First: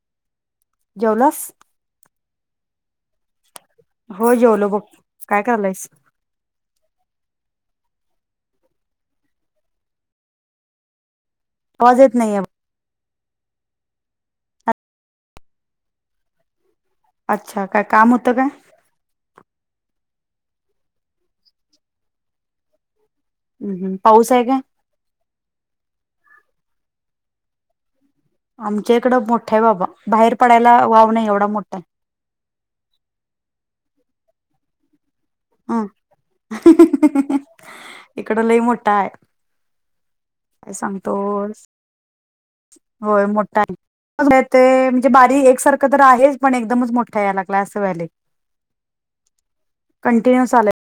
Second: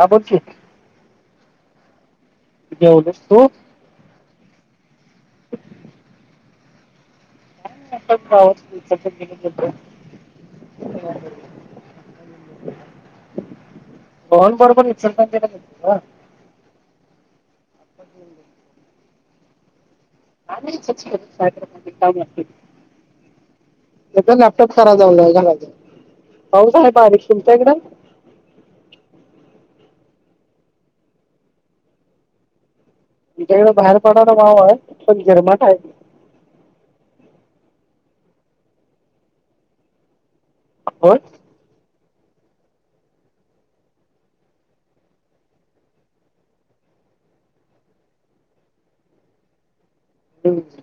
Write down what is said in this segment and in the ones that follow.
हा बोलकी. जेवलास? जेवलो तु? होय जेवलो बघ काय करालायस? [inaudible] आवाज येत नैयाय पवन बरोबर इचलकरंजी ला गेलतो ग. अच्छा काय काम होतं काय? [inaudible] अग हम्म पाऊस आहे काय लॅपटॉप खराब झालाय का माझा? पाऊस आहे बारीक तुमच्या इकडं? आमच्या इकडं मोठा हाय बाबा बाहेर पडायला वाव नाही एवढा मोठा हाय. तुमच्याकडे बाहेर पडणारा भाव आहे? पण गिरमाट अं आहे इकड लई मोठा हाय. काय होय सांगतोस होय मोठ्ठाय. [unintelligible] ते म्हणजे बारी एकसारखं तर आहेच पण एकदमच मोठा याय लागलाय असं व्हायलंय. कंटिन्युस आलंय.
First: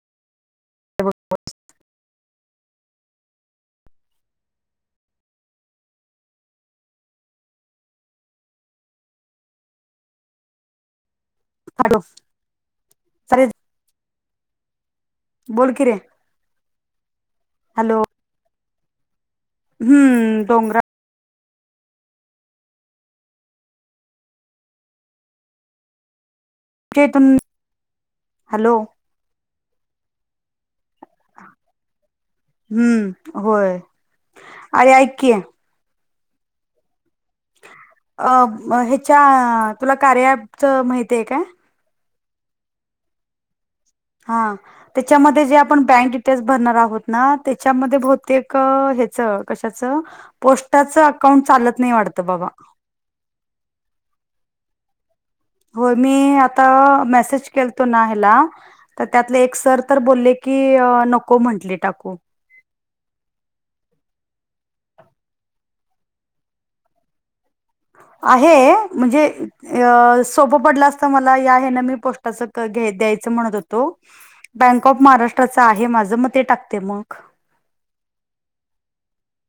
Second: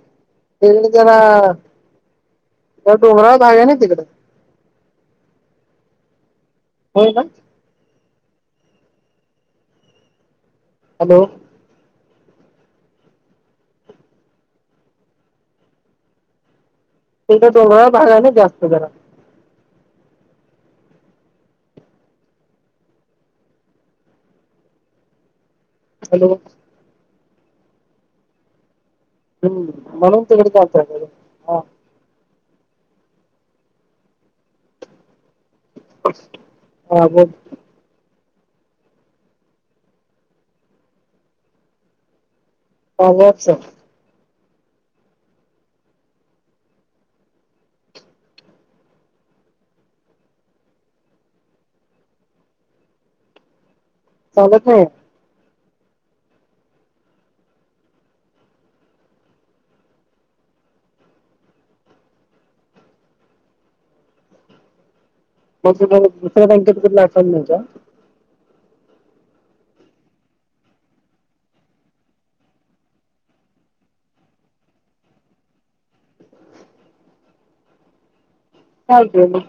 तिकड जरा त्या डोंगरावर झालाय ना तिकड. होय ना? हॅलो. लो सर बोल की रे. इथं डोंगरावर हॅलो झालाय नई जास्त जरा. हम्म डोंगरा हॅलो. तेतुन हॅलो. हम्म म्हणून तिकडे जास्त झालाय आ. हम्म होय अरे ऐक की. हा बोल. अ म ह्याच्या तुला कार्याच माहितीये काय? आवाज. हां त्याच्यामध्ये जे आपण बँक डिटेल्स भरणार आहोत ना त्याच्यामध्ये बहुतेक हेच च कशाच पोस्टाच अकाउंट चालत नाही वाटतं बघा. चागत नई? होय मी आता मेसेज केलतो ना ह्याला तर त्यातले एक सर तर बोल्ले की नको म्हंटले टाकू. मग तुम्हाला दुसऱ्या बँकेेत अकाउंट नायका? [inaudible] आहे म्हणजे अ सोपं पडलं असत मला या हेन मी पोस्टाचं घेत द्यायचं च म्हणत होतो बँक ऑफ महाराष्ट्रा आहे माझ मग ते टाकते म. [inaudible] चालतंय मग.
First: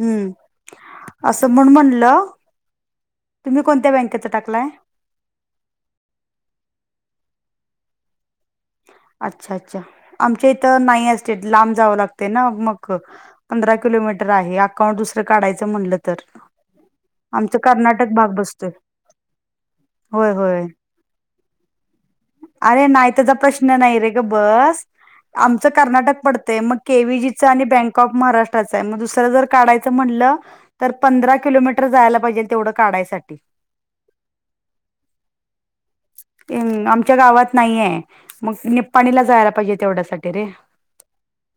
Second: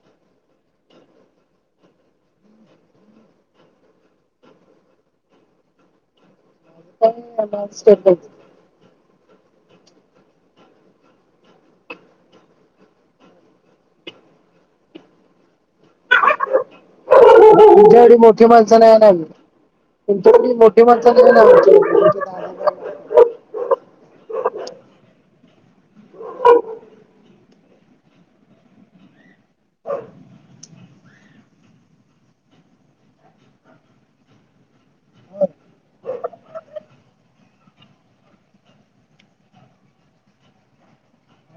हम्म असं म्हण म्हणलं तुम्ही कोणत्या बँकेच टाकलाय? त [unintelligible] अच्छा अच्छा आमच्या इथं नाही असते लांब जावं लागते ना मग पंधरा कि किलोमीटर आहे अकाउंट दुसरं काढायचं म्हटलं तर आमच कर्नाटक तुझ्याकडं भाग मोठी बसतोय माणसं नाही आहे होय तुमच्या होय मोठी माणसं निघन [unintelligible] अरे नाही त्याचा प्रश्न नाही रे ग बस आमच कर्नाटक पडतय मग के आणि बँक ऑफ महाराष्ट्राचं मग दुसरं जर काढायं म्हटलं तर पंधरा किलोमीटर जायला पाहिजे. तेवढं काढायसाठी आमच्या गावात नाहीये मग निपपाणीला जायला पाहिजे तेवढ्यासाठी रे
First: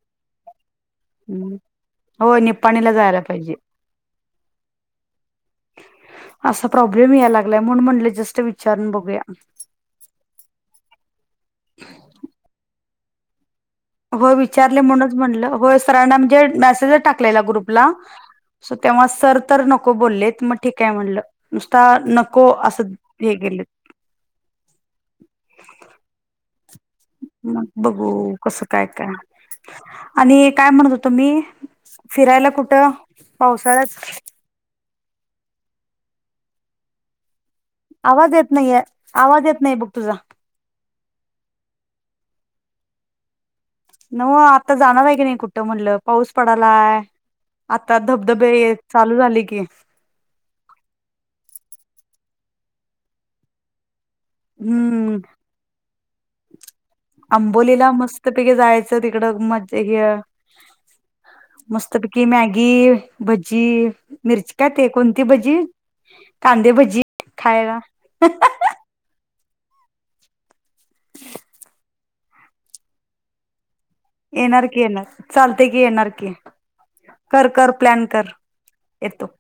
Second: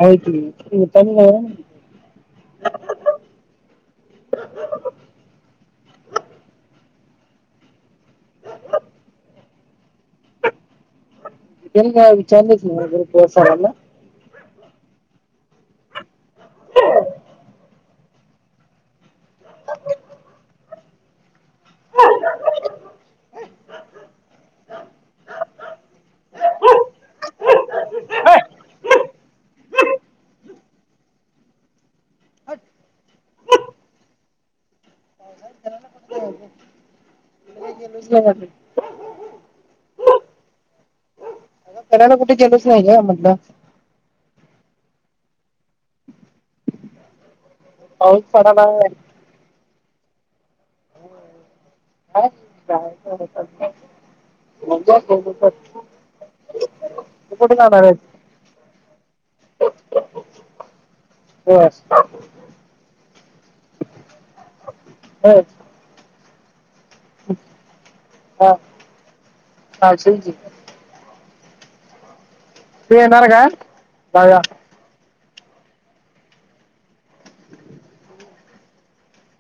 आहती ते हो निपाणीला जायला पाहिजे. [inaudible] असा प्रॉब्लेम या लागला म्हून म्हणले जस्ट विचारून बघूया यानी काय विचारल की मं ग्रुप वर सरांना हो विचारले म्हणूनच म्हणलं, होय सरांना म्हणजे मेसेजच टाकलेला ग्रुपला तेव्हा सर तर नको बोललेत मग ठीकय म्हणलं नुसता नको असं हे! केलं. मग बघू कसं काय, काय, आणि काय म्हणत होतो मी फिरायला कुठं पावसाळ्यात? तिकडे गेलोच नाही आवाज म्हटलं येत नाहीय, आवाज येत नाही, बघ तुझा फिरायला कुठे गेलोचं नाही ग म्हटलं. न वो आता जाणार आहे की नाही कुठं म्हटलं पाऊस पडालाय आता पाऊस पडायला धबधबे चालू झाले की. काय काय करायचं? हम्म [unintelligible] कुठे जाणार आंबोलीला आहेस? मस्त पैकी जायचं, तिकडं मज्जा गे. बस. मस्तपैकी मॅगी, भज्जी, मिर्ची का ते कोणती बस. भजी, कांदे भजी खायला हा. [unintelligible] तु येणार का? जाऊया येणार की येणार. चालते की येणार की कर, कर, प्लॅन कर येतो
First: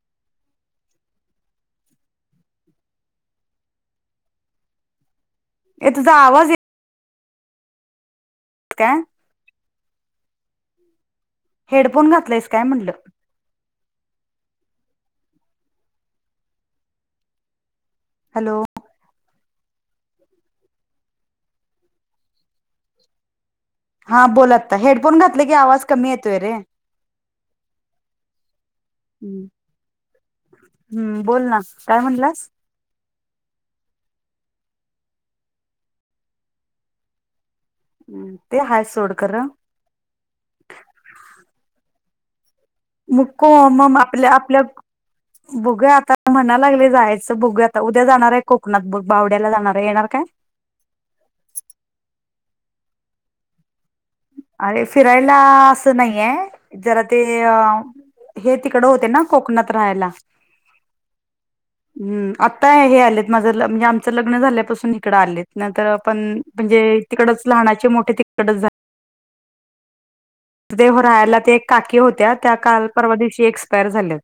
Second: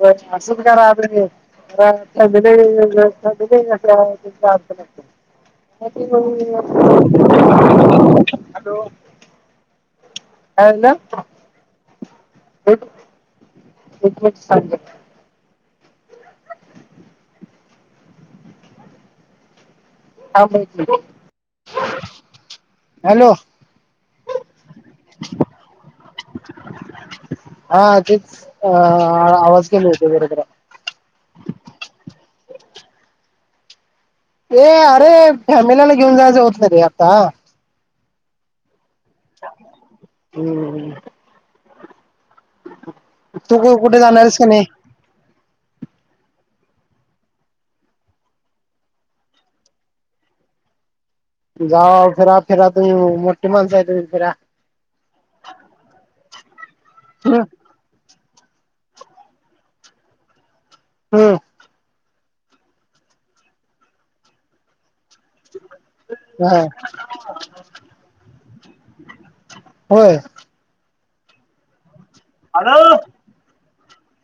बस असचा करा तुम्ही संधधत ए तुझा आवाज येत काय [unintelligible] [unintelligible] [unintelligible] हेडफोन घातलायस काय म्हनलं? [unintelligible] हॅलो! हॅलो [unintelligible] हा बोल आता हेडफोन घातले की आवाज कमी येतोय रे हा तेच अ आवाज केले होते बरोबर आहे. हं बोल ना काय म्हणलास? ए अरे फॅमिलाला घेऊन जायचं होतं रे आता हूं ते हायस हूं म को तू कु म कुठे जाणार आपल्या आहेस का आपल्या नाही बघु या आता म्हणा लागली जायचं बघु आता, उद्या जाणार आहे कोकणात, भावड्याला जाणार आहे येणार काय? जा फिरा, फिरा तूमी मोठी माणस आहे तुमी. अरे फिरायला असं नाहीये जरा ते हम्म हे तिकड होते ना कोकणात राहायला. हूं! हं आताय हे आलेत माझं म्हणजे आमचं लग्न झाल्यापासून इकडं आलेत ना तर पण हा म्हणजे तिकडच लहानाचे मोठे तिकडचं झालेत. होय! राहयला ते एक काकी होत त्या काल परवा दिवशी एक्सपायरी झाल्यात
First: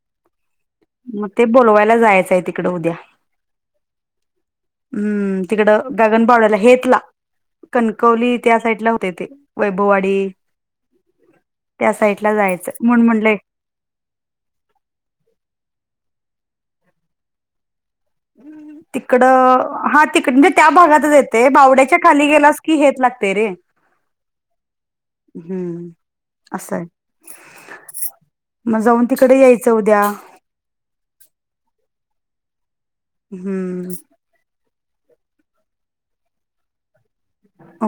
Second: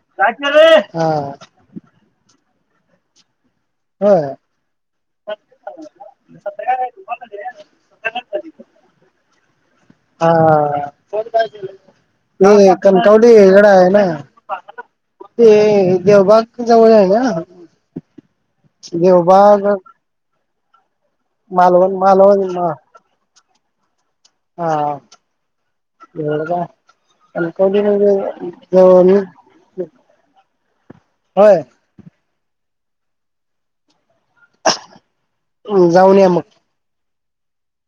हा मग ते बोलवायला जायचाय तिक तिकडं उद्या होय! हूं तीकडं गगनबावड्याला हेेतला कणकवली त्या साईड ला होते ते वैभववाडी हा. त्या साईडला जायचं म्हणून कणकावली म्हटलंय हेगडा आहे ना ते देवबाग तुन जवळ आहे ना तिकड देवबाग हा तिकड नीत तितच येतय मालवण बावड्याच्या खाली मालवण गेलास हा की हेेत लागते रे हम्म एवढं काय असाय कणकवली म्हणजे मग जाऊन जवळ तिकडे यायचं उद्या होय हम्म जाऊन ये मग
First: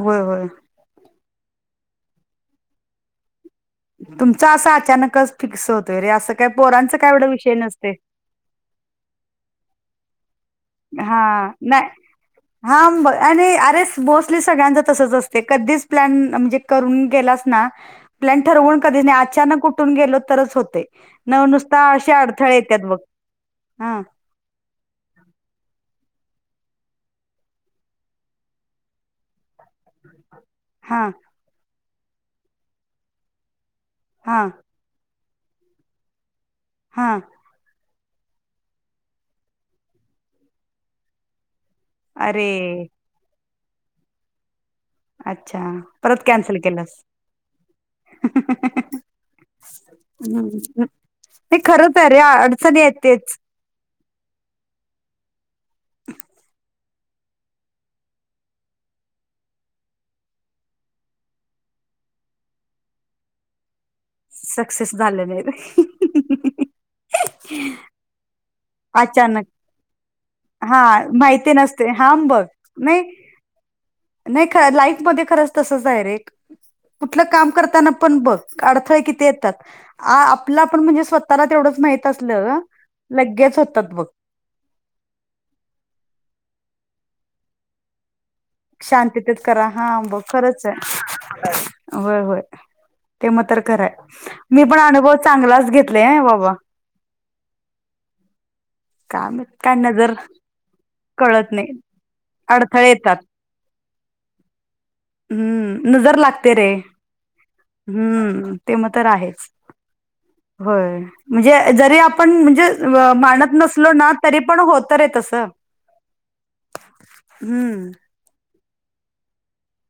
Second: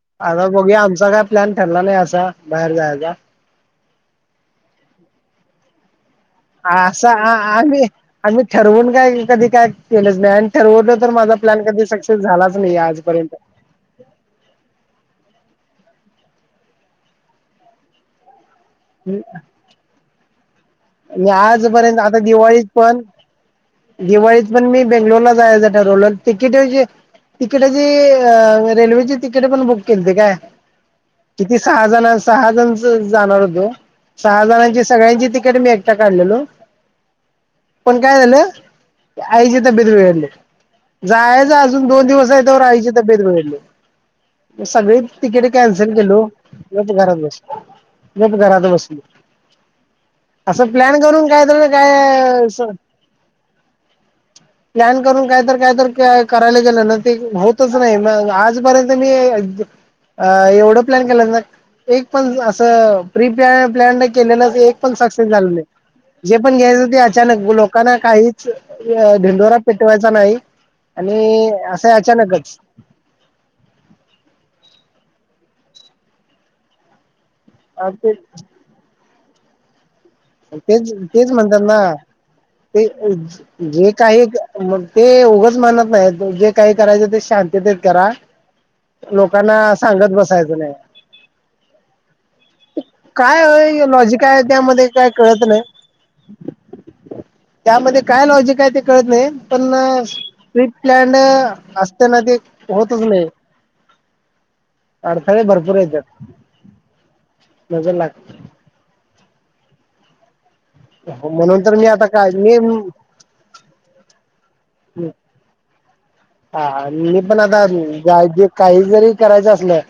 होय होय आता बघूया आमचा काय प्लॅन ठरला नाही असा बाहेर जायचा तुमच असं अचानकच फिक्स होतोय रे अस असं आ आम्ही आम्ही ठरवून काय कधी काय केलंच नाही ठरवलं तर माझा हा प्लॅन कधी नाही सक्सेस झालाच नाही हा आजपर्यंत आणि अरेच मोस्टली सगळ्यांच तसच असत ते कधीच प्लॅन म्हणजे करून गेलास ना प्लॅन ठरवून कधीच नाही अचानक ऊठून गेलो तरच होते आणि न नुसता आजपर्यंत असे आता अडथळे दिवाळीत येतात बघ पण हा दिवाळीत पण मी बेंगलोर ला जायच तिकीटची तिकीटाची अ रेल्वेची तिकीट पण बुक केलीती काय हा किती सहा जण सहा जण जाणार होतो हा सहा जणांची सगळ्यांची तिकी कडे मी एकटा काढलेलो हा पण काय झालं आईची तब्बेत बिघडली जायच आज दोन दिवस आहे अरे तोवर आयची तब्येत बिघडली सगळी तिकीट अच्छा कॅन्सल परत केलो कॅन्सल केला गप घरात बसलो गप घरात बसलो असं हम् प्लॅन करून काय हे तर खरंच आहे रे काय अडचण ही येतेच प्लॅन करून काय तर काय तर करायला गेलं ना ते होतच नाही मग आजपर्यंत मी अ एवढं प्लॅन केलं ना एक पण असं प्री प प्लॅन नाही पण एक पण सक्सेस झाल नाही जे पण घ्यायचं ते अचानक लोकांना काही अचानक ढिंडोरा पिटवायचा नाही हा आणि माहिती नसते असं हां बघ अचानकच नाही नाही ख लाईफमध्ये ख ते कुठ काम करताना ते पण बघ अडथळ किती येतात आपलं आपण तेच म्हणजे तेच स्वतःला म्हणतात तेवढंच ना माहित असलं ते लगेच जे होतात बघ काही म ते उघंच मानत नाही जे काही करायचं ते शांततेत करा शांतीतेत करा लोकांना हां सांगत ब बसायचं खरच नाही आहे होय होय ते मग तर खरं काय आहे लॉजिकाय मी पण त्यामध्ये का अनुभव कत चांगलाच घेतलाय हं बाबा नाही त्यामध्ये काय लॉजिक काय ते कळत नाही काय माहित पण काय नजर डिप प्लॅन कळत नाही असताना ते अडथळे होतच येतात नाही अडथळे भरपूर हम्म नजर येतात लागते रे नजर लाग हम्म ते मग तर आहेच होय म्हणजे म्हणून तर मी जरी आता काय आपण मी म्हणजे माणत नसलो ना, तरी पण होत रे तस. हा आणि मी पण आताय जे काही जरी करायचं असलं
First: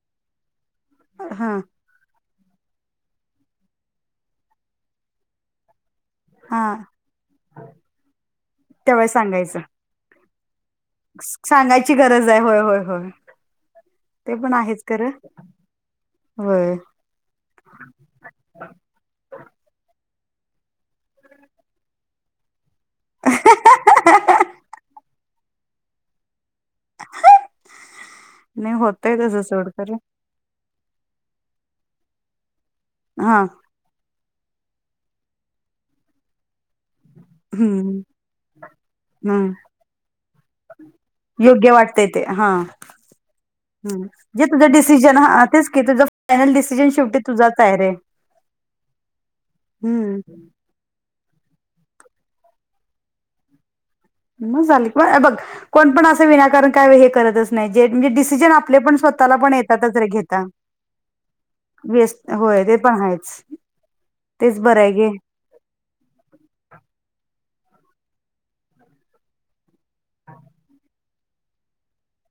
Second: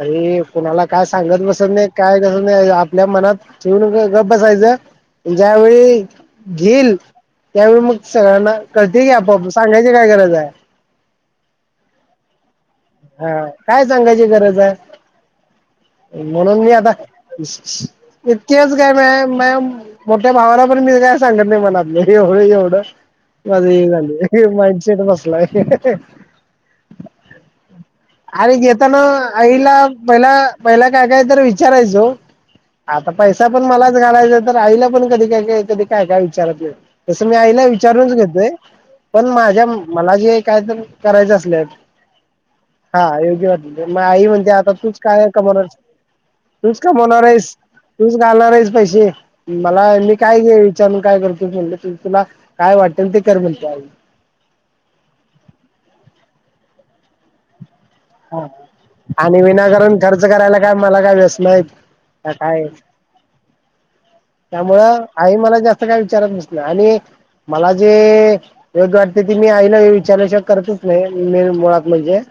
तरी- कुणाला काय सांगत हा बसत नाही काय- आपल्या मनात ठेवून गप बसायचं ज्यावेळी- हा घेईल त्यावेळी मग सगळ्यांना कळतय की, त्यावेळेस आपआप सांगायचं सांगायची काय गरज आहे. सांगायची गरज आहे, होय, होय. होय हा काय सांगायची ते पण गरज आहेच खरं आहे. ! म्हणून मी होय आता इतकेच काय मग म मोठ्या भावाला पण मी काय सांगत नाही, मनातलं एवढं, एवढं? अ झा मइंडसेेट बसला आहे [unintelligible] आणि नाही घेताना होतय तसं सोड आईला खरं पहिला- पहिला, काय- काय तर विचारायचं- आता हा पैसा पण मलाच घालायचा, तर आईला पण कधी काय-काय कधी काय-काय विचारत नाही. तसं मी आईला हम्म विचारूनच घेतोय. पण हम्म माझ्या मला जे काय तर करायचं असल योग्य वाटतंय ते हा हा योग्य म हम्म आई जे म्हणते, तुझं आता तूच डिसिजन काय हा कमावणार तेच की तुझं फायनल तूच, डिसिजन शेवटी कमवणार आहेस. तुझाच आहे रे तूच घालणार आहेस पैसे, मला मी हम्म काय घे विचारून काय कर- म्ह तुला काय वाटेल ते, कर म्हणत्या आई. मग झाली, ह बघ कोण पण असं विनाकारण काय हे करतच नाही. म्हणजे हा डिसीजन आपले पण स्वतःला आणि पण येतातच विनाकारण रे खर्च घेता. करायला काय मला काय व्यसन आहेत का काय ते पण आहेच. तेच बरं आहे त्यामुळं गे आई मला जास्त काय विचारत नसत्या आणि मला जे योग्य वाटते ते, मी आईला विचारल्याशिवाय करतच नाही, मी मुळात म्हणजे-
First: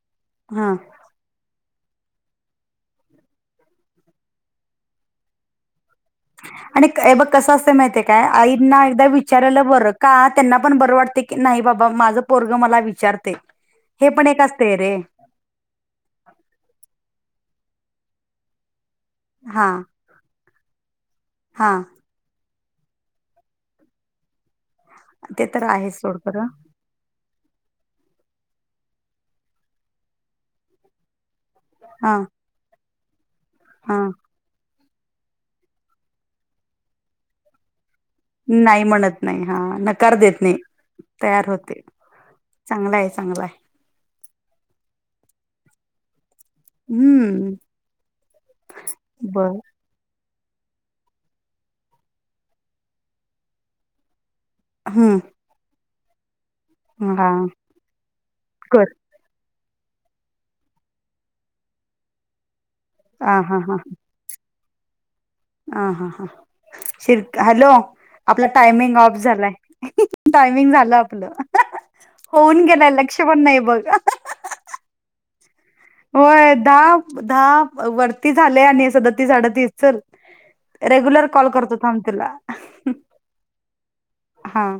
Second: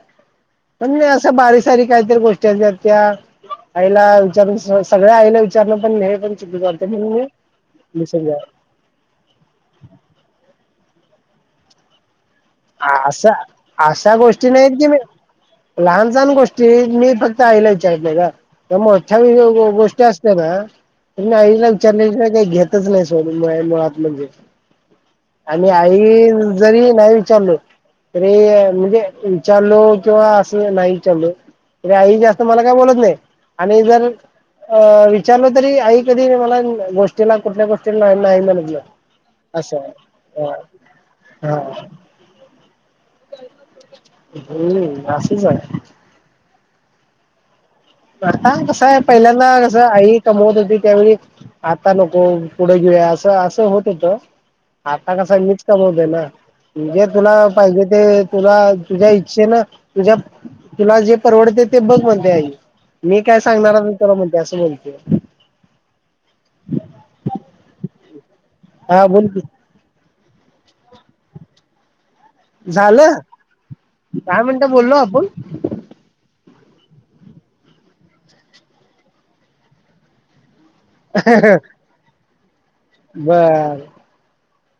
हा म्हण नाही असं बारश [unintelligible] काहीतरी गोष्टी त्याला विचार सगळ्याला विचार [unintelligible] आणि बघ कसं असत माहितय काय, विसरून जाते आईंना एकदा विचारायला बरं का? त्यांना पण बरं वाटत- नाही बाबा माझं- पोरग मला अस, विचारते हे अशा पण एक गोष्टी असते नाहीत की रे मी लहान सहान गोष्टी मी फक्त आईला का मवी हा गोष्टी असत ना [unintelligible] आईला हा विचारण्या श शिवाय काही घेतच नाही सोड मुळात म्हणजे ते तर आणि आहे सोड आई खरं जरी नाही चालू त म्हणजे वि चालू किंवा असं नाही [unintelligible] चालू हा आई जास्त मला काय बोलत नाही आणि हा जर अ विचारलं तरी आई कधी मला गोष्टीला कुठल्या गोष्टी ला नाही म्हणत नाही, म्हणत नाही हा असं, नकार देत हा नाही तयार हा होते हा चांगला आहे चांगला आहे हम्.. अशीच आहे. हम्म. हा कसं आहे बर पहिल्यांदा कसं आई कमवत होती, त्यावेळी आता नको पुढे घेऊया, असं असं होतं होत. आता हम्म का संगीच कमवते ना.. जे हा तुला पाहिजे ते तुला कर तुझ्या इच्छे न तुझ्या तुला जे परवडते, ते बघ म्हणते आई. मी हा काय सांगणार मी तुला, म्हणते असं म्हणत्या. ह, हा, हां शिर- हॅलो? आपला टायमिंग हा ऑफ बोल की झालाय. टायमिंग झालं आपलं. होऊन गेलाय, झालं लक्ष पण नाही बघ. दहा मिनिटं बोललो आपण होय दहा- दहा वरती झाले आणि सदतीस अडतीस चल. रेग्युलर कॉल करतो, थांब तुला. बर हा-